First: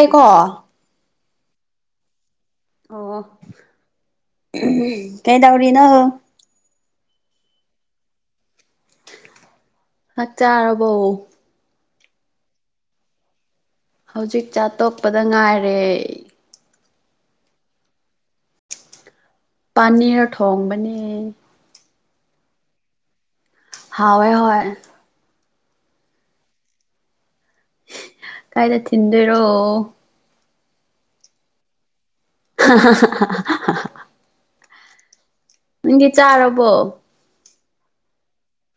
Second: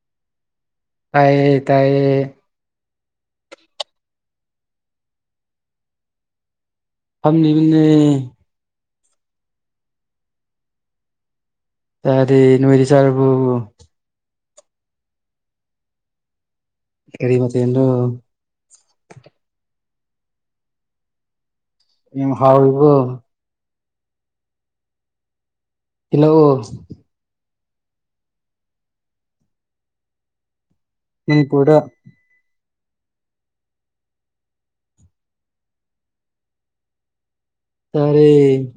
ꯑꯦꯀꯣ ꯇꯥꯏꯌꯦ ꯇꯥꯏꯌꯦ ꯑꯣ ꯎꯍꯝ ꯀꯩꯗꯧꯔꯤꯅꯣ ꯐꯝꯃꯤ ꯕꯅꯦ ꯆꯥꯛ ꯆꯥꯔꯕꯣ ꯆꯥꯗꯦ ꯅꯣꯏꯗꯤ ꯆꯥꯔꯕꯣ ꯍꯧꯖꯤꯛ ꯆꯥ ꯇꯣꯛꯄꯗ ꯉꯥꯏꯔꯦ ꯀꯔꯤ ꯃꯊꯦꯟꯅꯣ ꯄꯥꯅꯤꯔ ꯊꯣꯡꯕꯅꯦ ꯌꯥꯝ ꯍꯥꯎꯏꯕꯣ ꯍꯥꯎꯑꯦ ꯍꯣꯏ ꯢꯜꯂꯛ ꯑꯣ ꯀꯥꯏꯗ ꯊꯤꯟꯗꯣꯏꯔꯣ ꯃꯅꯤꯄꯨꯔꯗ ꯍꯥꯍꯥꯍꯥ ꯅꯪꯗꯤ ꯆꯥꯔꯕꯣ ꯆꯥꯔꯦ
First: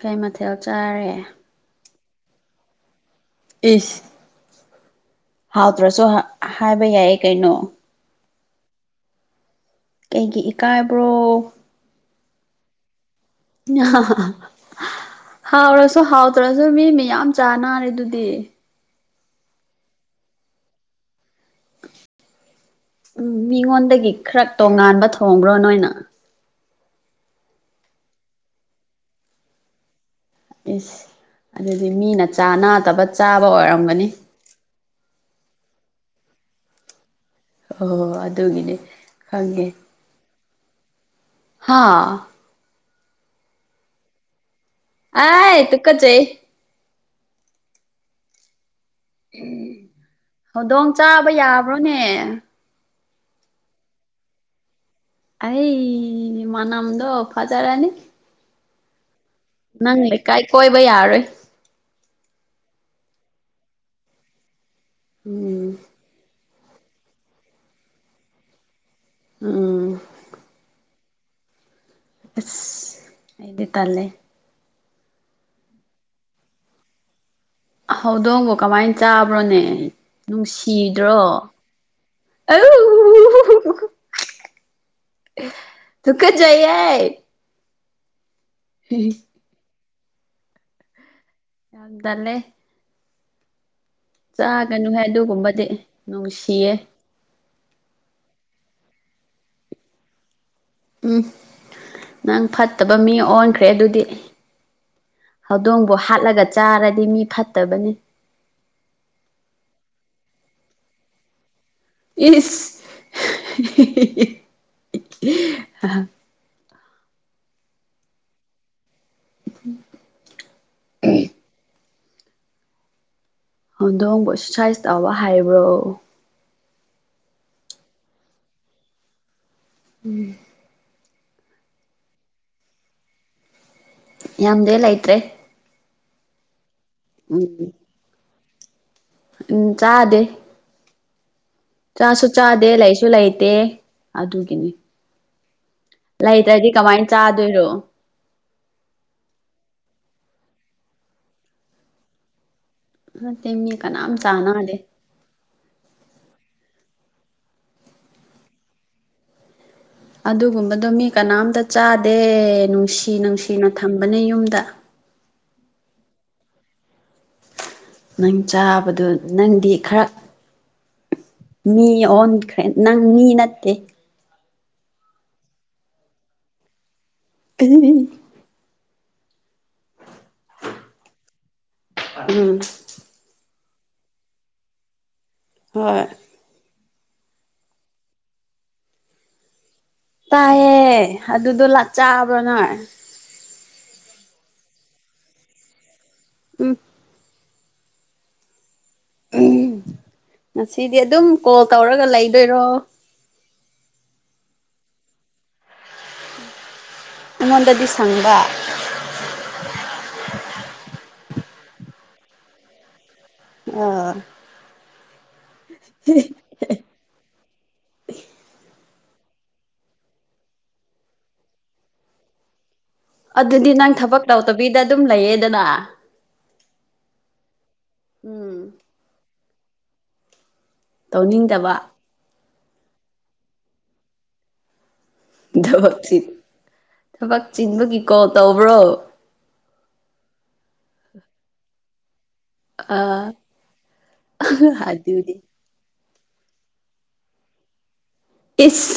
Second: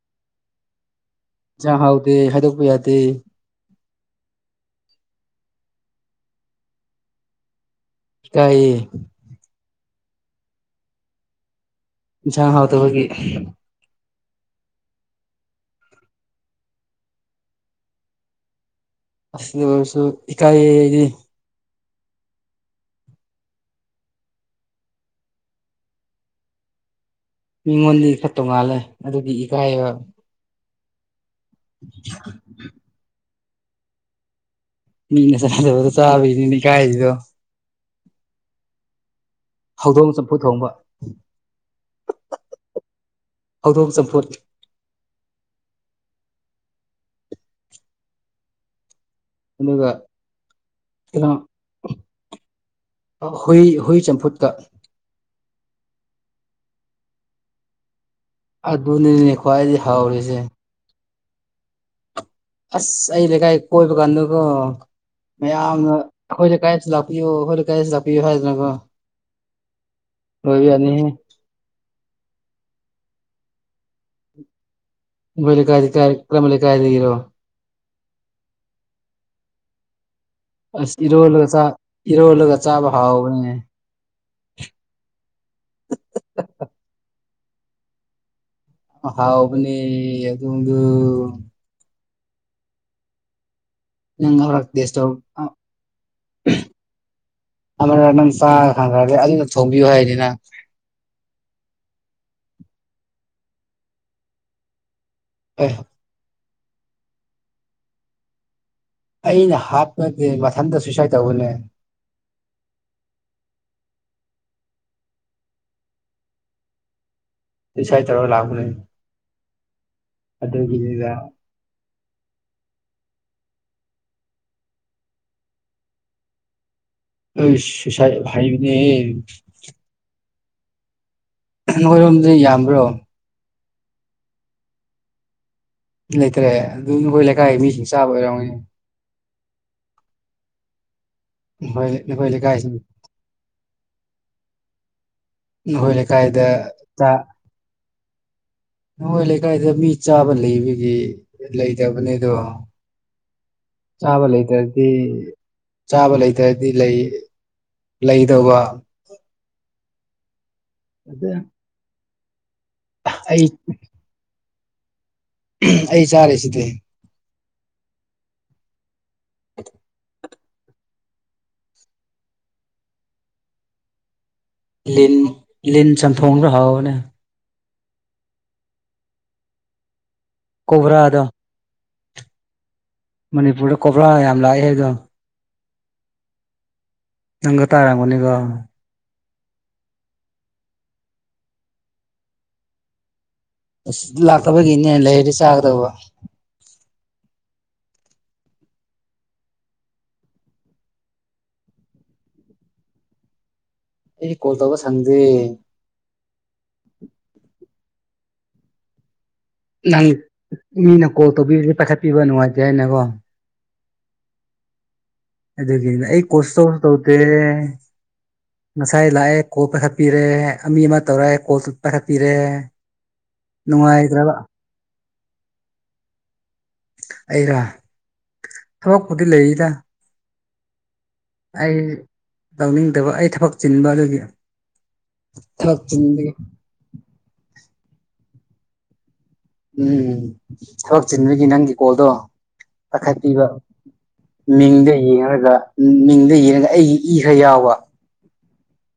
ꯀꯩ ꯃꯊꯦꯜ ꯆꯥꯔꯦ ꯏꯟꯖꯥ ꯍꯥꯎꯗꯦ ꯍꯥꯏꯗꯣꯛꯄ ꯌꯥꯗꯦ ꯏꯁ ꯍꯥꯎꯇ꯭ꯔꯁꯨ ꯍꯥꯏꯕ ꯌꯥꯏ ꯀꯩꯅꯣ ꯏꯀꯌꯦ ꯀꯩꯒꯤ ꯏꯀꯥꯏꯕ꯭ꯔꯣ ꯖ ꯍꯥꯎꯗ ꯕꯒꯤ ꯍꯥꯎꯔꯁꯨ ꯍꯥꯎꯇ꯭ꯔꯁꯨ ꯃꯤ ꯃꯤꯌꯥꯝ ꯆꯅꯥꯔꯦ ꯑꯗꯨꯗꯤ ꯑꯁ ꯑꯗꯨ ꯑꯣꯏꯔꯁꯨ ꯏꯀꯥꯏꯌꯦ ꯑꯪꯩꯗꯤ ꯎꯝ ꯃꯤꯉꯣꯟꯗꯒꯤ ꯈꯔ ꯇꯣꯡꯉꯥꯟꯕ ꯊꯣꯡꯕ꯭ꯔꯣ ꯅꯣꯏꯅ ꯃꯤꯉꯣꯟꯗꯩ ꯈ ꯇꯣꯉꯥꯜꯂꯦ ꯑꯗꯨꯒꯤ ꯏꯀꯥꯏꯕ ꯑꯁ ꯑꯗꯨꯗꯤ ꯃꯤꯅ ꯆꯥꯅꯗꯕ ꯆꯥꯕ ꯑꯣꯏꯔꯝꯒꯅꯤ ꯃꯤꯟꯅ ꯆꯥꯅꯗꯕꯗꯣ ꯆꯕꯩꯅꯤꯅꯦ ꯏꯀꯥꯏꯗꯣ ꯍ ꯍꯣꯏ ꯑꯗꯨꯒꯤꯅꯦ ꯈꯪꯉꯦ ꯊꯧꯗꯣꯡ ꯆꯝꯐꯨꯠ ꯊꯣꯡꯕ ꯍꯥꯥ ꯍꯧꯗꯣꯛ ꯆꯝꯐꯨꯠ ꯑꯥ ꯇꯨ ꯀꯆꯩ ꯎꯝ ꯑꯗꯨꯒ ꯍꯧꯗꯣꯡ ꯀꯩꯅꯣ ꯆꯥꯕ ꯌꯥꯕ꯭ꯔꯣꯅꯦ ꯍꯨꯏ ꯍꯨꯏ ꯆꯝꯐꯨꯠꯀ ꯑꯩ ꯃꯅꯝꯗꯣ ꯐꯖꯥ ꯔꯥꯅꯤ ꯑꯗꯨꯅꯤꯅꯦ ꯈ꯭ꯋꯥꯏꯗꯒꯤ ꯅꯪ ꯍꯥꯎꯔꯤꯁꯦ ꯂꯩꯀꯥꯏ ꯀꯣꯏꯕ ꯌꯥꯔꯣꯏ ꯑꯁ ꯑꯩ ꯂꯩꯀꯥꯏ ꯀꯣꯏꯕ ꯀꯥꯟꯗꯀꯣ ꯃꯌꯥꯝ ꯎꯝ ꯌꯥꯝꯅ ꯑꯩꯈꯣꯏ ꯂꯩꯀꯥꯏꯗ ꯂꯥꯛꯄꯤꯌꯨ ꯑꯩꯈꯣꯏꯅ ꯂꯩꯀꯥꯏꯗ ꯂꯥꯛꯄꯤꯌꯨ ꯍꯥꯏꯗꯅꯀꯣ ꯎꯝ ꯑꯣꯏꯕ ꯌꯥꯅꯤꯍꯦ ꯑꯁ ꯑꯩꯗꯤ ꯇꯥꯜꯂꯦ ꯑꯩꯈꯣꯏ ꯂꯩꯀꯥꯏ ꯂꯩꯀꯥꯏ ꯀ꯭ꯔꯝꯕ ꯂꯩꯀꯥꯏꯗꯒꯤꯔꯣ ꯍꯧꯗꯣꯡꯕꯨ ꯀꯃꯥꯏꯅ ꯆꯥꯕ꯭ꯔꯣꯅꯦ ꯑꯁ ꯅꯨꯡꯁꯤꯗ꯭ꯔꯣ ꯏꯔꯣꯜꯂꯒ ꯆꯥ ꯏꯔꯣꯜꯂꯒ ꯆꯥꯕ ꯑꯧ ꯍꯥꯎꯕꯅꯦ ꯇꯨꯀꯨꯆꯩꯌꯦ ꯑꯍꯥꯎꯕꯅꯤ ꯑꯗꯨꯗꯣ ꯇꯜꯂꯦ ꯅꯪ ꯉꯧꯔ ꯇꯦꯁ ꯆꯥꯒꯅꯨꯍꯦ ꯇꯧ ꯑꯗꯨꯒꯨꯝꯕꯗꯤ ꯅꯨꯡꯁꯤꯌꯦ ꯑꯃꯔꯛ ꯅꯪ ꯆꯥꯔ ꯀꯥꯟꯗꯗꯤ ꯑꯗꯨꯗ ꯊꯣꯡꯕꯤꯌꯨ ꯍꯥꯏꯅꯤ ꯅꯪ ꯎꯝ ꯅꯪ ꯐꯠꯇꯕ ꯃꯤ ꯑꯣꯟꯈ꯭ꯔꯦ ꯑꯗꯨꯗꯤ ꯑꯦ ꯍꯧꯗꯣꯡꯕꯨ ꯍꯥꯠꯂꯒ ꯆꯥꯔꯗꯤ ꯃꯤ ꯐꯠꯇꯕꯅꯤ ꯑꯩꯅ ꯍꯥꯠꯄ ꯅꯠꯇꯦ ꯃꯊꯟꯇ ꯁꯨꯏꯁꯥꯏꯠ ꯇꯧꯕꯅꯦ ꯏꯁ ꯁꯨꯁꯥꯏꯠ ꯇꯧꯔꯒ ꯂꯥꯛꯄꯅꯦ ꯎꯝ ꯑꯗꯨꯒꯤꯅꯤꯗ ꯍꯧꯗꯣꯡꯕꯣ ꯁꯨꯏꯁꯏꯠ ꯇꯧꯕ ꯍꯥꯏꯕ꯭ꯔꯣ ꯑꯩ ꯁꯨꯏꯁꯥꯏꯠ ꯍꯩꯕꯦꯅꯦꯍꯦ ꯎꯝ ꯅꯣꯏꯔꯣꯝꯗꯤ ꯌꯥꯝꯕ꯭ꯔꯣ ꯌꯥꯝꯗꯦ ꯂꯩꯇ꯭ꯔꯦ ꯂꯩꯇ꯭ꯔꯦ ꯑꯗꯨ ꯅꯈꯣꯏ ꯂꯩꯀꯥꯏꯒꯤ ꯎꯝ ꯃꯤꯁꯤꯡ ꯆꯥꯕ ꯑꯣꯏꯔꯝꯒꯅꯤ ꯎꯝ ꯆꯥꯗꯦ ꯅꯈꯣꯏ ꯆꯥꯁꯨ ꯅꯈꯣꯏ ꯆꯥꯗꯦ ꯂꯩꯀꯥꯏꯁꯤꯡ ꯂꯩꯁꯨ ꯂꯩꯇꯦ ꯑꯗꯨꯒꯤꯅꯤ ꯅꯈꯣꯏ ꯂꯩꯀꯥꯏꯗ ꯂꯩꯇ꯭ꯔꯗꯤ ꯀꯃꯥꯏꯅ ꯆꯥ ꯆꯥꯗꯣꯏꯔꯣ ꯅꯈꯣꯏ ꯂꯩꯀꯥꯏꯗ ꯃꯤ ꯆꯥꯕ ꯂꯩꯕꯒꯤ ꯂꯩꯇꯕꯅꯤ ꯑꯗꯣ ꯅꯠꯇꯦ ꯃꯤ ꯀꯅꯥꯝ ꯆꯥꯕ ꯆꯥꯅꯗꯦ ꯂꯩꯇꯔꯗꯤ ꯆꯥꯕ ꯂꯩꯇ꯭ꯔꯗꯤ ꯂꯩ ꯂꯩꯗꯧꯕ ꯑꯗꯨꯒꯨꯝꯕꯗꯣ ꯃꯤ ꯑꯗ ꯀꯅꯥꯝꯇ ꯆꯥꯗꯦ ꯅꯨꯡꯁꯤ ꯑꯩ ꯅꯨꯡꯁꯤꯅ ꯊꯝꯕꯅꯦ ꯌꯨꯝꯗ ꯑꯩ ꯆꯥꯔꯤꯁꯤꯗꯤ ꯅꯪ ꯆꯥꯕꯗ ꯅꯪꯗꯤ ꯈꯔ ꯃꯤ ꯑꯣꯟꯈ꯭ꯔꯦ ꯅꯪ ꯃꯤ ꯅꯠꯇꯦ ꯂꯤꯟ ꯂꯤꯟ ꯆꯟꯊꯣꯡꯁꯨ ꯍꯥꯎꯕꯅꯦ [unintelligible] ꯀꯣꯕ꯭ꯔꯥꯗꯣ ꯎꯝ ꯃꯅꯤꯄꯨꯔꯗ ꯀꯣꯕꯂꯥ ꯌꯥꯝ ꯂꯥꯛꯑꯦ ꯍꯥꯏꯗꯣ ꯍꯣꯏ ꯅꯪꯒ ꯇꯥꯔꯝꯒꯅꯤꯒ ꯇꯥꯏꯌꯦ ꯑꯗꯨꯗꯣ ꯂꯥꯛ ꯆꯥꯕ꯭ꯔꯣ ꯅꯣꯏ ꯑꯁ ꯂꯥꯛꯇꯕꯒꯤꯅꯦ ꯂꯩꯔꯗꯤ ꯆꯥꯒꯗꯕ ꯎꯝ ꯎꯝ ꯉꯁꯤꯗꯤ ꯑꯗꯨꯝ ꯀꯣꯜ ꯇꯧꯔꯒ ꯂꯩꯗꯣꯏꯔꯣ ꯑꯩꯗꯤ ꯀꯣꯜ ꯇꯧꯔꯒ ꯁꯪꯗꯦ ꯑꯩꯉꯣꯟꯗꯗꯤ ꯁꯪꯕ ꯅꯪ ꯃꯤꯅ ꯀꯣꯜ ꯇꯧꯕꯤꯔꯗꯤ ꯄꯥꯏꯈꯠ ꯄꯤꯕ ꯅꯨꯡꯉꯥꯏꯇꯦ ꯍꯥꯏꯅꯀꯣ ꯑꯣ ꯑꯗꯨꯒꯤꯅꯤꯗ ꯑꯩ ꯀꯣꯁ ꯇꯧ ꯇꯧꯗꯦ ꯉꯁꯥꯏ ꯂꯥꯛꯑꯦ ꯀꯣꯜ ꯄꯥꯏꯈꯠ ꯄꯤꯔꯦ ꯃꯤ ꯑꯃ ꯇꯧꯔꯦ ꯀꯣꯜ ꯄꯥꯏꯈꯠ ꯄꯤꯔꯦ ꯑꯗꯨꯗꯤ ꯅꯪ ꯊꯕꯛ ꯇꯧꯗꯕꯤꯗ ꯑꯗꯨꯝ ꯂꯩꯌꯦꯗꯅ ꯑꯩꯔꯥ ꯎꯝ ꯊꯕꯛꯄꯨꯗꯤ ꯂꯩꯔꯤꯗ ꯇꯧꯅꯤꯡꯗꯕ ꯑꯩ ꯇꯧꯅꯤꯡꯗꯕ ꯑꯩ ꯊꯕꯛ ꯆꯤꯟꯕ ꯑꯗꯨꯒꯤ ꯊꯕꯛ ꯙꯞꯇꯤ ꯆꯤꯟꯕꯒꯤ ꯊꯕꯛ ꯆꯤꯟꯕꯒꯤ ꯀꯣꯜ ꯇꯧꯕ꯭ꯔꯣ ꯎꯝ ꯊꯕꯛ ꯆꯤꯟꯕꯒꯤ ꯅꯪꯒꯤ ꯀꯣꯜꯗꯣ ꯑꯥ ꯄꯥꯈꯠꯄꯤꯕ ꯃꯤꯡꯗ ꯑꯗꯨꯅꯤ ꯌꯦꯡꯔꯒ ꯃꯤꯡꯗ ꯌꯦꯔꯒ ꯑꯩꯒꯤ ꯏ ꯈꯔ ꯌꯥꯎꯕ ꯏꯁ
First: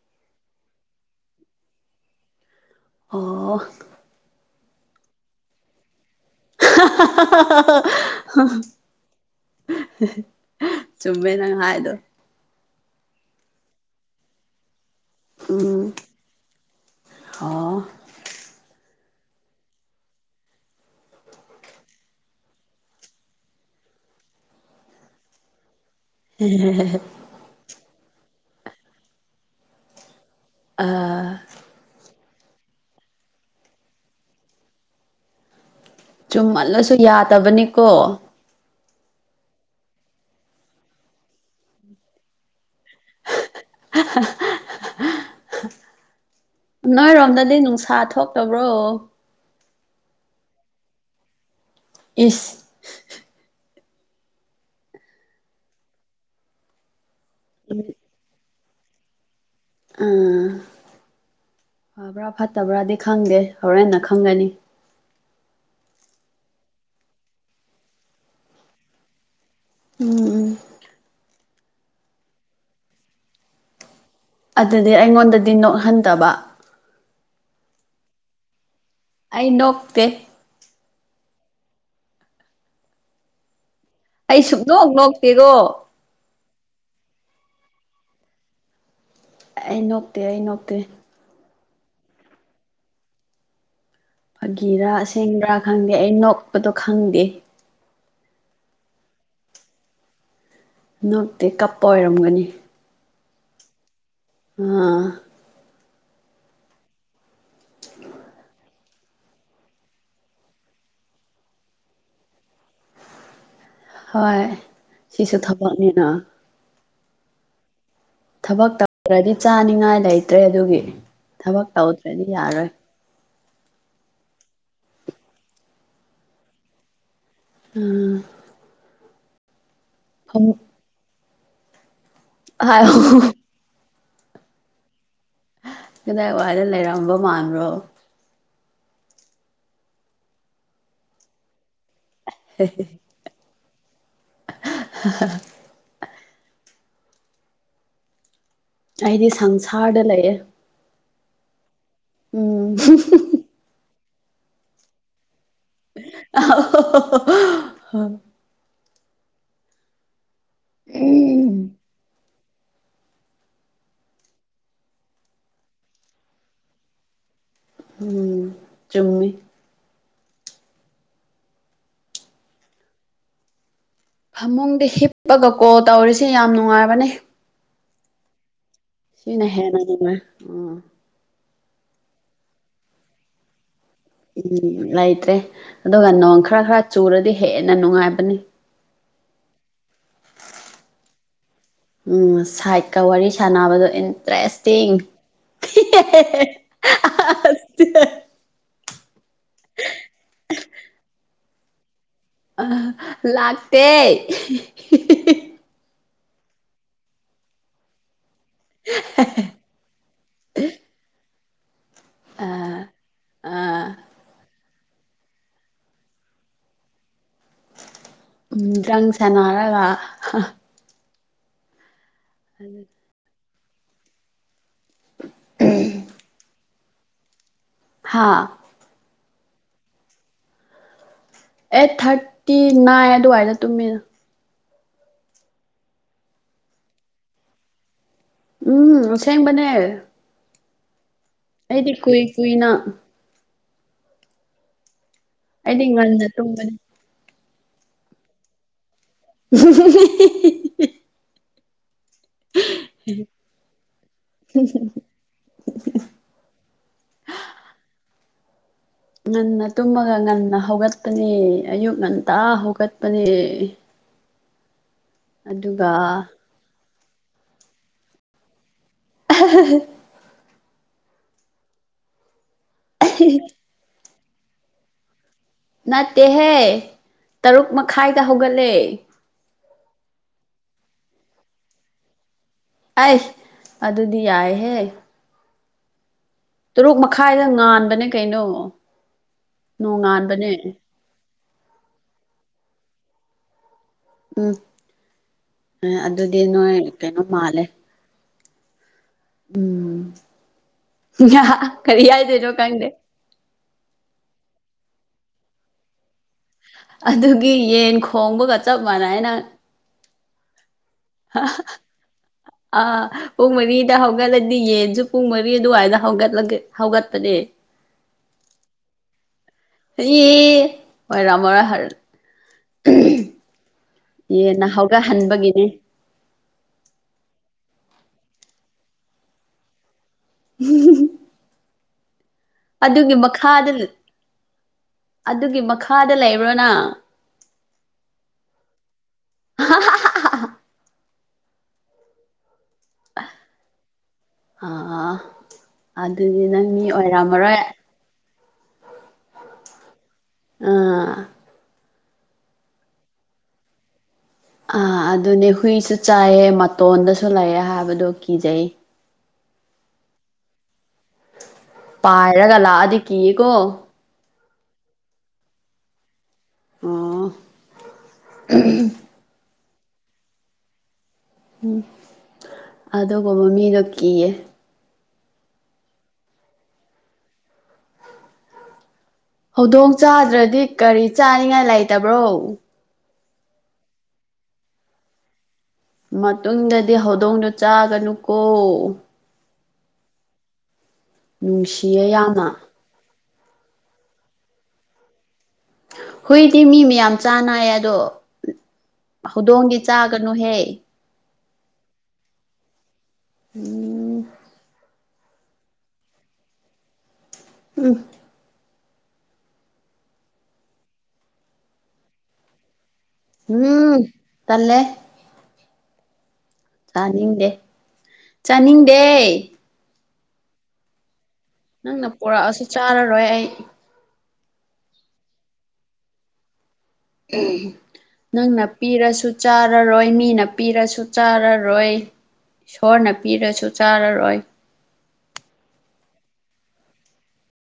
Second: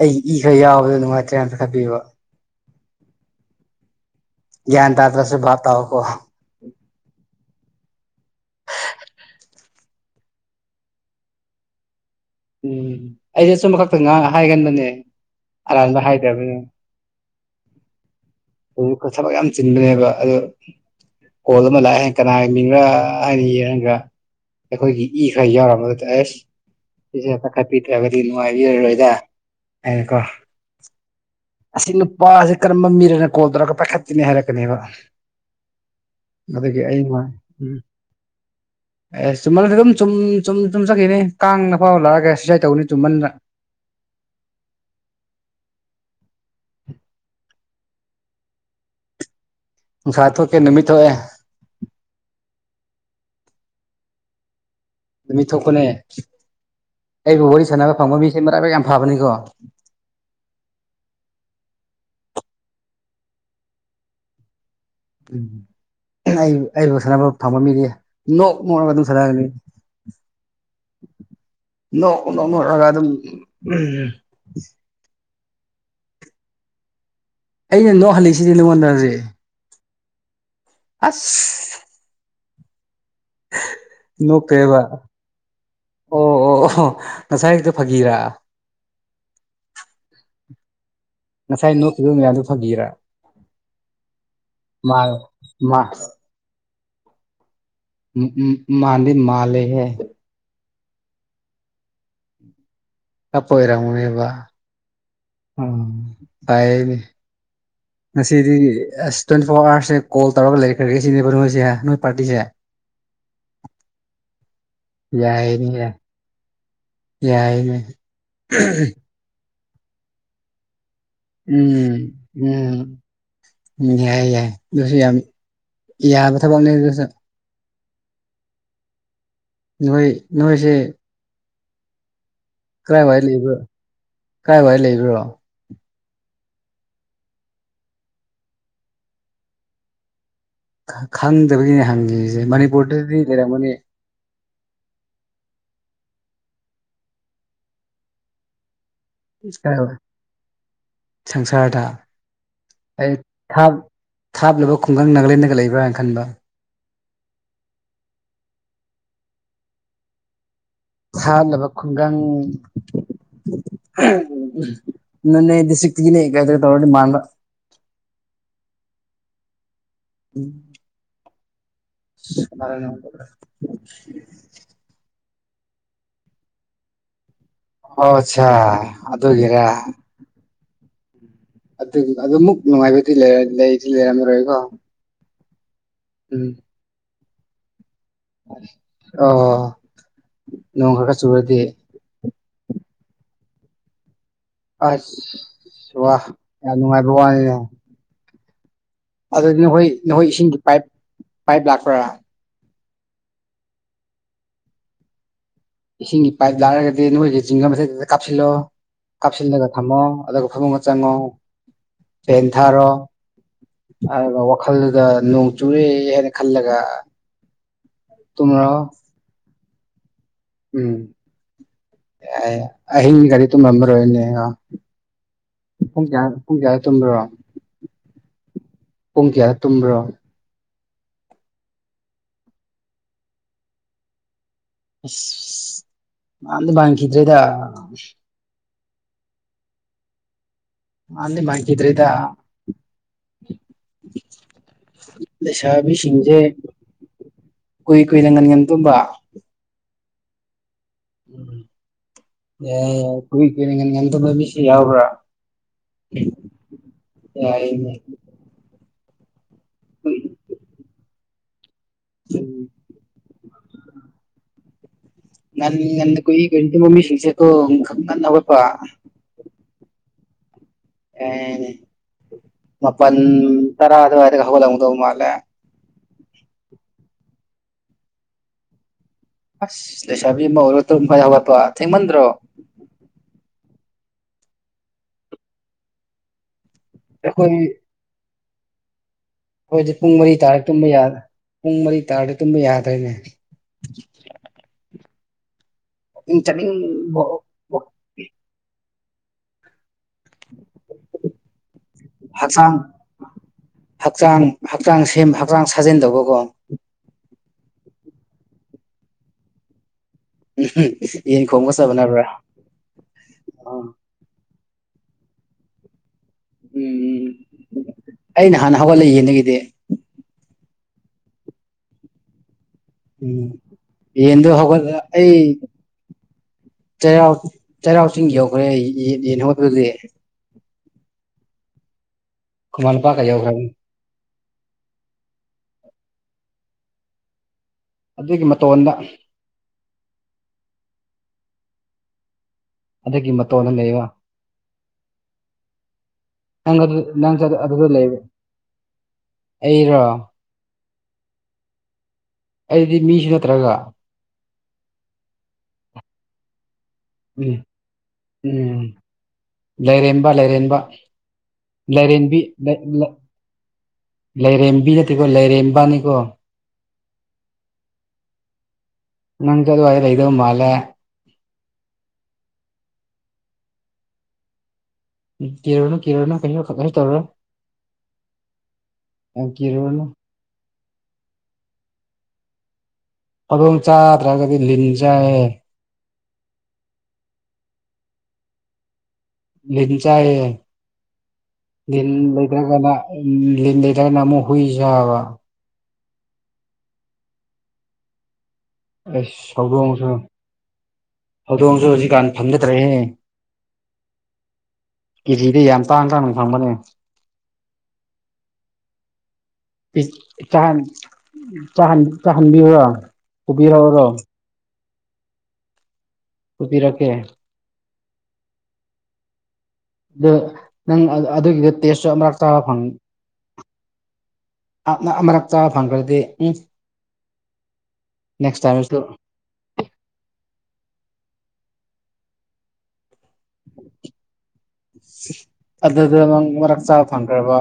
ꯑꯩꯒꯤ ꯏ ꯈꯔ ꯌꯥꯎꯕꯗꯣ ꯅꯨꯡꯉꯥꯏꯇ꯭ꯔꯦꯅ ꯄꯥꯏꯈꯠꯄꯤꯕ ꯑꯣ ꯒ꯭ꯌꯥꯟ ꯇꯥꯗ꯭ꯔꯁꯨ ꯚꯥꯄ ꯇꯥꯎꯀꯣ [inaudible] ꯆꯨꯝꯃꯦ ꯅꯪ ꯍꯥꯏꯗꯣ ꯎꯝ ꯑꯩꯁꯦ ꯑꯆꯨꯝꯕ ꯈꯛꯇ ꯉꯥꯡ ꯍꯥꯏꯒꯟꯕꯅꯦ ꯎꯝ ꯑꯔꯥꯟꯕ ꯍꯥꯏꯕ ꯌꯥꯕ꯭ꯔꯥꯅꯦ ꯑꯣ ꯑ ꯊꯕꯛ ꯌꯥꯝ ꯆꯤꯟꯕꯅꯦꯕ ꯑꯗꯣ ꯀꯣꯜ ꯑꯃ ꯂꯥꯛꯑꯦ ꯀꯅꯥꯏ ꯃꯤꯡꯔꯥ ꯍꯥꯏꯅ ꯌꯦꯡꯑꯒ ꯑꯩꯈꯣꯏꯒꯤ ꯏ ꯈꯔ ꯌꯥꯎꯔꯕ ꯑꯗ ꯑꯦꯁ [inaudible] ꯁꯤꯁꯦ ꯄꯥꯏꯈꯠ ꯄꯤꯗ꯭ꯔꯕꯗꯤ ꯅꯨꯡꯉꯥꯏꯕꯤꯔ ꯔꯣꯏꯗ ꯍꯥꯏꯅꯀꯣ ꯑ ꯑꯁꯤ ꯅꯨꯄꯥꯁꯦ ꯀꯔꯝꯕ ꯃꯤꯔꯅꯦ ꯀꯣꯜ ꯇꯧꯔꯒ ꯄꯥꯏꯈꯠꯇꯦꯅꯦ ꯍꯥꯏꯔꯛ ꯀꯅꯦꯕ ꯆꯨꯝꯃꯜꯂꯁꯨ ꯌꯥꯗꯕꯅꯤꯀꯣ ꯑꯦꯁ ꯆꯨꯝꯃꯜ ꯂꯁꯨ ꯑꯗꯨꯝ ꯆꯨꯝ ꯆꯨꯝ ꯆꯨꯝ ꯆꯠꯈꯤꯕ ꯌꯥꯏ ꯀꯥꯡꯅ ꯐꯥꯎ ꯂꯥꯛꯑꯒ ꯁꯨꯁꯥꯏꯠ ꯇꯧꯅꯤ ꯆꯨꯝꯃꯟꯕ [inaudible] ꯅꯣꯏꯔꯣꯝꯗꯗꯤ ꯅꯨꯡꯁꯥ ꯊꯣꯛꯇꯕ꯭ꯔꯣ ꯅꯨꯡꯁꯥ ꯊꯣꯛꯇꯦ ꯅꯨꯃꯤꯠ ꯊꯣꯛꯑꯦ ꯏꯁ ꯅꯨꯃꯤꯠ ꯊꯣꯛꯄꯅꯦ ꯑꯩꯕꯨ ꯋꯥꯔꯤ ꯁꯥꯟꯅꯕ ꯐꯪꯕ ꯃꯤꯁꯦ ꯃꯔꯥꯏꯕꯛ ꯌꯥꯝ ꯐꯥꯕꯅꯤꯀꯣ ꯑꯥ ꯐꯕ꯭ꯔꯥ ꯐꯠꯇꯕ꯭ꯔꯥꯗꯤ ꯈꯪꯗꯦ ꯍꯣꯔꯦꯟꯅ ꯈꯪꯒꯅꯤ ꯎꯝ ꯑꯩ ꯑꯩꯕꯨ ꯁꯥꯟꯅꯕ ꯐꯪꯕ ꯃꯤꯗꯤ ꯅꯣꯛ ꯅꯣꯛꯑꯒ ꯑꯗꯨꯝ ꯁꯥꯟꯅꯒꯅꯤ ꯎꯝ ꯎꯝ ꯅꯣꯛ ꯅꯣꯛꯅꯔꯒ ꯑꯗꯨꯝ ꯑꯗꯨꯗꯤ ꯑꯩꯉꯣꯟꯗꯗꯤ ꯅꯣꯛꯍꯟꯗꯕ ꯑꯩꯅ ꯅꯣꯛ ꯍꯜꯂꯤꯁꯤꯗꯤ ꯅꯉꯣꯟꯗ ꯍꯧꯖꯤꯛ ꯑꯩ ꯅꯣꯛꯇꯦ ꯑꯁ ꯑꯩ ꯅꯣꯛꯇꯦꯕ ꯁꯨꯛꯅꯣꯛ ꯅꯣꯛꯇꯦꯀꯣ ꯑꯣ ꯑꯣ ꯑꯣ ꯉꯁꯥꯏꯒꯤꯗꯣ ꯐꯥꯒꯤꯔ ꯑꯩ ꯅꯣꯛꯇꯦ ꯑꯩ ꯅꯣꯛꯇꯦ ꯉꯁꯥꯏ ꯅꯣꯛꯈꯤꯕ ꯃꯌꯥꯝꯗꯣ ꯐꯥꯒꯤꯔꯥ ꯐꯥꯒꯤꯔꯥ ꯃꯥ ꯑꯁꯦꯡꯕ꯭ꯔꯥ ꯃꯥ ꯈꯪꯗꯦ ꯑꯩ ꯅꯣꯛꯄꯗꯣ ꯈꯪꯗꯦ ꯎꯝ ꯎꯝ ꯎꯝ ꯃꯥꯥꯟꯗꯤ ꯃꯥꯜꯂꯦ ꯍꯦ ꯅꯣꯛꯇꯦ ꯀꯞꯄ ꯑꯣꯏꯔꯝꯒꯅꯤ ꯀꯞꯄ ꯑꯣꯏꯔꯝ ꯒꯅꯦꯕ ꯑ ꯎꯝ ꯐꯩꯌꯦꯅꯦ ꯉꯁꯤꯗꯤ ꯑꯁ ꯇ꯭ꯋꯦꯟꯇꯤ ꯐꯣꯔ ꯑꯋꯥꯔꯁꯦ ꯀꯣꯜ ꯇꯧꯔꯒ ꯂꯩꯈ꯭ꯔꯒꯦ ꯁꯤꯅꯦꯕ ꯅꯣꯏꯁꯦ ꯅꯣꯏ ꯄꯥꯔꯇꯤꯁꯦ ꯍꯣꯏ ꯁꯤꯁꯨ ꯌꯥꯏꯅꯦ ꯌꯥꯏ ꯊꯕꯛꯅꯤꯅ ꯌꯥꯏꯅꯦ ꯊꯕꯛ ꯇꯧꯗ꯭ꯔꯗꯤ ꯆꯥꯅꯤꯡꯉꯥꯏ ꯂꯩꯇ꯭ꯔꯦ ꯑꯗꯨꯒꯤ ꯊꯕꯛ ꯎꯝ ꯇꯧꯗ꯭ꯔꯗꯤ ꯌꯥꯔꯣꯏ ꯎꯝ ꯎꯝ ꯌꯥꯏꯌꯦ ꯌꯥꯏ ꯑꯗꯨꯁꯨ ꯌꯥꯝ ꯌꯥꯕ ꯊꯕꯛꯅꯦ ꯑꯗꯨꯁꯨ ꯎꯝ ꯅꯣꯏ ꯐꯝ ꯅꯣꯏꯁꯦ ꯍꯥꯏꯌꯣ ꯀꯔꯥꯏꯋꯥꯏ ꯂꯩꯕꯣ ꯀꯔꯥꯏꯋꯥꯥꯏ ꯂꯩꯕ꯭ꯔꯣ ꯀꯗꯥꯏ ꯋꯥꯏꯗ ꯂꯩꯔꯝꯕ ꯃꯥꯟꯕ꯭ꯔꯣ ꯈꯪꯗꯕꯒꯤꯅꯦ ꯍꯪꯉꯤꯁꯦ ꯃꯅꯤꯄꯨꯔꯗꯗꯤ ꯂꯩꯔꯝꯒꯅꯤ [unintelligible] ꯑꯩꯗꯤ ꯁꯪꯁꯥꯔꯗ ꯂꯩꯑꯦ ꯁꯪꯁꯔꯗ ꯎꯝ ꯑꯩ ꯊ ꯊꯕ ꯂꯕ ꯈꯨꯡꯒꯪ ꯅꯅꯥꯒ ꯒ ꯂꯩ ꯑ ꯍ ꯎꯝ ꯁꯥꯠꯂꯕ ꯈꯨꯡꯒꯪ ꯎ ꯅꯅꯦ ꯏꯗꯤ ꯁꯤ ꯇꯅꯦ ꯀꯥꯏ꯭ꯔꯦ ꯇꯗꯤ ꯃꯥꯥꯟꯂ ꯎ ꯆꯨꯝꯃꯤ ꯎꯝ ꯃ ꯐꯃꯨꯡꯗ ꯍꯤꯞꯄꯒ ꯀꯣꯜ ꯇꯧꯔꯤꯁꯤ ꯌꯥꯝ ꯅꯨꯡꯉꯥꯏꯕꯅꯦ ꯑꯣ ꯑꯆꯥ ꯁꯤꯅ ꯍꯦꯅ ꯅꯃ ꯑ ꯑꯗꯨ ꯑꯗꯨ ꯑꯃꯨꯛ ꯅꯨꯡꯉꯥꯏꯕꯗꯤ ꯂꯩꯔ ꯂꯩ ꯎꯝ ꯂꯩꯇ꯭ꯔꯦ ꯑꯗꯨꯒ ꯅꯣꯡ ꯎꯝ ꯈꯔ ꯈꯔ ꯆꯨꯔꯗꯤ ꯍꯦꯟꯅ ꯅꯨꯡꯉꯥꯏꯕꯅꯤ ꯑꯣ ꯅꯣꯡ ꯈꯔ ꯈꯔ ꯆꯨꯔꯗꯤ ꯁꯥꯏꯠꯀ ꯋꯥꯔꯤ ꯁꯥꯟꯅꯕꯗꯣ ꯏꯟꯇꯔꯦꯁ ꯆꯤ ꯑꯁ ꯋꯥ ꯌꯥꯝ ꯅꯨꯡꯉꯥꯏꯕ ꯋꯥꯅꯤꯅꯦ ꯑ ꯑꯗꯨꯗꯤ ꯅꯈꯣꯏ ꯅꯈꯣꯏ ꯏꯁꯤꯡꯒꯤ ꯄꯥꯏꯞ ꯄꯥꯏꯞ ꯂꯥꯛꯄ꯭ꯔꯥ ꯑ ꯂꯥꯛꯇ ꯏꯁꯤꯡꯒꯤ ꯄꯥꯏꯞ ꯂꯥꯔꯒꯗꯤ ꯅꯣꯏꯒꯤ ꯆꯤꯡꯒ ꯃꯆꯗꯨꯗ ꯀꯥꯞꯁꯤꯜꯂꯣ ꯀꯥꯞꯁꯤꯜꯂꯒ ꯊꯝꯃꯣ ꯑꯗꯨꯒ ꯐꯃꯨꯡ ꯆꯉꯣ ꯐꯦꯟ ꯑ ꯊꯥꯔꯣ ꯑ ꯑꯗꯨꯒ ꯈꯜꯂꯒ ꯅꯣꯡ ꯆꯨꯔꯦ ꯍꯥꯏꯅ ꯈꯜꯂꯒ ꯎꯝ ꯇꯨꯝꯔꯣ ꯗ꯭ꯔꯪ ꯁꯅꯔꯒ ꯎꯝ ꯑꯦ ꯑꯍꯤꯡ ꯒꯥꯔꯤ ꯇ ꯉꯝꯃꯔꯣꯏꯅꯦ ꯑ ꯄꯨꯡ ꯀꯌꯥ ꯄꯨꯡ ꯀꯌꯥꯗ ꯇꯨꯝꯗ꯭ꯔꯣ ꯍꯥꯥ ꯄꯨꯡꯀꯤꯌꯥ ꯇꯨꯝꯕ꯭ꯔꯣ ꯑꯩꯠ ꯊꯥꯔꯇꯤ ꯅꯥꯏꯟ ꯑꯗꯨꯋꯥꯏꯗ ꯇꯨꯝꯃꯤꯅ ꯑꯁ ꯃꯗꯤ ꯃꯥꯡꯈꯤꯗ꯭ꯔꯦꯗ ꯎꯝ ꯁꯦꯡꯕꯅꯦ ꯅꯤ ꯃꯥꯏꯀꯗ꯭ꯔꯦꯗ ꯀꯨꯏ ꯀꯨꯏꯅ ꯑꯩꯗꯤ ꯉꯟꯅ ꯂꯩꯁꯥꯕꯤꯁꯤꯡꯁꯦ ꯇꯨꯝꯕꯅꯤ ꯀꯨꯏ ꯀꯨꯏꯅ ꯉꯟ ꯉꯝꯗꯣꯕ ꯍ ꯎꯝ ꯑꯦꯣꯏ ꯀꯅꯤꯡ ꯃꯤꯁꯤ ꯌꯥꯎꯕ꯭ꯔꯥ ꯌꯥꯔ ꯉꯟꯅ ꯇꯨꯝꯃꯒ ꯉꯟꯅ ꯍꯧꯒꯠꯄꯅꯦ ꯑꯌꯨꯛ ꯉꯟꯇꯥ ꯎꯝ ꯍꯧꯒꯠꯄꯅꯦ ꯉꯪ ꯑꯗꯨꯒ ꯉ ꯀꯣꯏ ꯀ ꯃꯃꯤ ꯁꯤꯤꯡꯁꯦꯀꯣ ꯉ ꯋꯥꯄ [inaudible] ꯑꯦ ꯃꯄꯥꯟ ꯇꯔꯥ ꯑꯗꯨꯋꯥꯢꯗꯒ ꯍꯧꯒꯠꯂꯝꯗꯧ ꯃꯥꯜꯂꯦ ꯅꯠꯇꯦꯍꯦ ꯇꯔꯨꯛ ꯃꯈꯥꯏꯗ ꯍꯧꯒꯠꯂꯦ ꯑꯁ ꯂꯩꯁꯥꯕꯤ ꯑꯃ ꯑꯣꯏꯔ ꯇꯔꯨꯛ ꯃꯈꯥꯢꯗ ꯍꯧꯒꯠꯄ ꯊꯦꯡꯃꯟꯗ꯭ꯔꯣ ꯑꯩ ꯑꯗꯨꯗꯤ ꯌꯥꯏꯍꯦ ꯇꯔꯨꯛ ꯃꯈꯥꯏꯗ ꯑꯩꯈꯣꯏ ꯉꯥꯟꯕꯅꯦ ꯀꯩꯅꯣ ꯈꯣꯏꯗꯤ ꯄꯨꯡ ꯃꯔꯤ ꯅꯣꯡꯉꯥꯟꯕꯅꯦ ꯇꯥꯔ ꯇꯨꯝꯕ ꯌꯥ ꯄꯨꯡ ꯃꯔꯤ ꯇꯥꯔꯗꯤ ꯇꯨꯝꯕ ꯌꯥꯗ꯭ꯔꯦꯅꯦ ꯎꯝ ꯑꯗꯨꯗꯤ ꯋꯥꯀꯤꯡ ꯅꯣꯏ ꯀꯩꯅꯣ ꯆꯠꯅꯤꯡꯕ ꯃꯥꯜꯂꯦ ꯎꯝ ꯍꯤ ꯍꯥ ꯀꯔꯤ ꯍꯤꯢꯗꯨꯢꯅꯣ ꯍꯛꯆꯥꯡ ꯈꯪꯗꯦ ꯍꯛꯆꯥꯡ ꯍꯛꯆꯥꯡ ꯁꯦꯝ ꯍꯛꯆꯥꯡ ꯁꯥꯖꯦꯟ ꯇꯧꯕꯀꯣ ꯑꯗꯨꯒꯤ ꯌꯦꯟ ꯈꯣꯡꯕꯒ ꯆꯞ ꯃꯥꯟꯅꯩꯪ ꯅꯪ ꯎꯝ ꯌꯦꯟ ꯈꯣꯡꯕꯒ ꯆꯥꯞ ꯃꯥꯟꯅꯕ꯭ꯔꯥ ꯑꯥ ꯄꯨꯡ ꯃꯔꯤꯗ ꯍꯧꯒꯠꯂꯗꯤ ꯌꯦꯟꯁꯨ ꯄꯨꯡ ꯃꯔꯤ ꯑꯗꯨꯋꯥꯏꯗ ꯍꯧꯒꯠꯂ ꯎꯝ ꯍꯧꯒꯠꯄꯅꯦ ꯑꯩꯅ ꯍꯥꯟꯅ ꯍꯧꯒꯠꯂꯦ ꯌꯦꯟꯗꯒꯤꯗꯤ ꯑꯦ ꯑꯣꯏꯔꯝꯃꯔꯣꯢ ꯎꯝ ꯌꯦꯟꯗꯣ ꯌꯦꯟꯅ ꯍꯧꯒꯠ ꯍꯧꯒꯠꯍꯟꯕꯒꯤꯅꯦ ꯆꯩꯔꯥꯎ ꯆꯩꯔꯥꯎ ꯆꯤꯡ ꯌꯧꯈ꯭ꯔꯦ ꯑꯩ ꯌꯦꯟ ꯌꯦꯟ ꯍꯧꯠꯄꯗꯗꯤ ꯎꯝ [inaudible] ꯈꯨꯃꯟ ꯑꯗꯨꯒꯤ ꯂꯝꯄꯥꯛꯀ ꯌꯧꯈ꯭ꯔꯕꯅꯤ ꯃꯈꯥꯗ ꯑꯗꯨꯒꯤ ꯃꯈꯥꯗ ꯂꯩꯕ꯭ꯔꯣ ꯅꯪ ꯑꯗꯨꯒꯤ ꯃꯇꯣꯟꯗ ꯍ [inaudible] ꯑꯗꯨꯒꯤ ꯃꯇꯣꯟꯗ ꯂꯩꯕ ꯑꯥ ꯑꯗꯨꯗꯤ ꯅꯪ ꯃꯤ ꯑꯗꯨ ꯅꯪꯁꯨ ꯑꯣꯏꯔꯝꯃꯔꯣꯏ ꯑꯗꯨꯗ ꯂꯩꯕ ꯑꯩꯔꯣ ꯑꯥ ꯑꯩꯗꯤ ꯃꯤꯁꯨ ꯅꯠꯇ꯭ꯔꯒ ꯑ ꯑꯗꯨꯅꯦ ꯍꯨꯏꯁꯨ ꯆꯥꯏꯌꯦ ꯃꯇꯣꯟꯗꯁꯨ ꯎꯝ ꯂꯩꯌꯦ ꯍꯥꯏꯕꯗꯣ ꯀꯤꯖꯩ ꯎꯝ ꯂꯩꯔꯦꯝꯕ ꯂꯩꯔꯦꯝꯕ ꯂꯥꯏꯔꯦꯟꯕꯤ ꯄꯥꯏꯔꯒ ꯂꯥꯛꯑꯗꯤ ꯀꯤꯌꯦꯀꯣ ꯂꯩꯥꯏꯔꯦꯝꯕꯤ ꯅꯠꯇꯔꯒꯀꯣ ꯂꯩꯔꯦꯝꯕꯅꯤꯀꯣ ꯑꯥ ꯅꯪꯁꯨ ꯑꯗꯨꯋꯥꯏꯗ ꯂꯩꯗꯧ ꯃꯥꯜꯂꯦ ꯎꯝ ꯑꯗꯨꯒꯨꯝꯕ ꯃꯤꯗꯣ ꯀꯤꯌꯦ ꯀꯤꯔꯨꯅꯣ ꯀꯤꯔꯨꯅꯣ ꯀꯩꯁꯨ ꯇꯧꯔꯣꯢ ꯌꯥꯝ ꯍꯧꯗꯣꯡ ꯀꯤꯔꯨꯔꯅꯨ ꯆꯥꯗ꯭ꯔꯗꯤ ꯀꯔꯤ ꯆꯥꯅꯤꯡꯉꯥꯏ ꯂꯩꯇꯕ꯭ꯔꯣ ꯍꯧꯗꯣꯡ ꯆꯥꯗ꯭ꯔꯒꯗꯤ ꯂꯤꯟ ꯆꯥꯏꯌꯦ ꯃꯇꯨꯡꯗꯗꯤ ꯍꯧꯗꯣꯡꯗꯣ ꯆꯥꯒꯅꯨꯀꯣ ꯂꯤꯜ ꯆꯥꯢꯌꯦ ꯅꯨꯡꯁꯤꯌꯦ ꯂꯤꯜ ꯌꯥꯝꯅ ꯂꯩꯇꯔꯒꯥꯟꯗ ꯂꯤꯜ ꯂꯩꯇꯔꯒꯥꯟꯗ ꯑꯃꯨꯛ ꯍꯨꯢ ꯆꯥꯕꯥ ꯍꯨꯏꯗꯤ ꯃꯤ ꯃꯌꯥꯝ ꯆꯥꯅꯩꯌꯦ ꯑꯗꯣ ꯑꯩꯁ ꯍꯧꯗꯣꯡꯒꯤ ꯍꯧꯗꯣꯡꯁꯨ ꯆꯥꯒꯅꯨꯍꯦ ꯍꯧꯗꯣꯡꯁꯨ ꯍꯧꯖꯤꯛꯀꯥꯟ ꯐꯥꯡꯅꯗ꯭ꯔꯦꯍꯦ ꯎꯝ ꯀꯦꯖꯤꯗ ꯌꯥꯝ ꯇꯥꯡ ꯇꯥꯡꯅ ꯐꯪꯕꯅꯦ ꯎꯝ ꯆꯥꯍꯟꯕꯤꯌꯨ [inaudible] ꯎꯝ ꯇꯜꯂꯦ ꯄꯨꯕꯤꯔꯛꯀꯦ ꯆꯥꯅꯤꯡꯗꯦ ꯆꯥꯅꯤꯡꯗꯦ ꯑꯗꯨ ꯅꯪ ꯑꯗꯨꯒꯤꯗꯣ ꯇꯦꯁꯁꯨ ꯅꯪꯅ ꯑꯃꯔꯛ ꯆꯥꯕ ꯄꯣꯔꯛꯑꯁꯨ ꯐꯪ ꯆꯥꯔꯔꯣꯏ ꯑꯩ ꯑꯞꯅ ꯃꯔꯛ ꯆꯥꯕ ꯐꯪꯈ꯭ꯔꯗꯤ ꯎꯝ ꯅꯦꯛꯁ ꯅꯪꯅ ꯇꯥꯏꯝꯁꯨ ꯄꯤꯔꯁꯨ ꯆꯥꯔꯔꯣꯏ ꯃꯤꯅ ꯄꯤꯔꯁꯨ ꯆꯥꯔꯔꯣꯏ ꯏꯁꯣꯔꯅ ꯄꯤꯔꯁꯨ ꯆꯥꯔꯔꯣꯏ ꯑꯗꯨꯗ ꯅꯪ ꯃꯔꯛ ꯆꯥꯕ ꯐꯪꯈ꯭ꯔꯕ‌ꯣ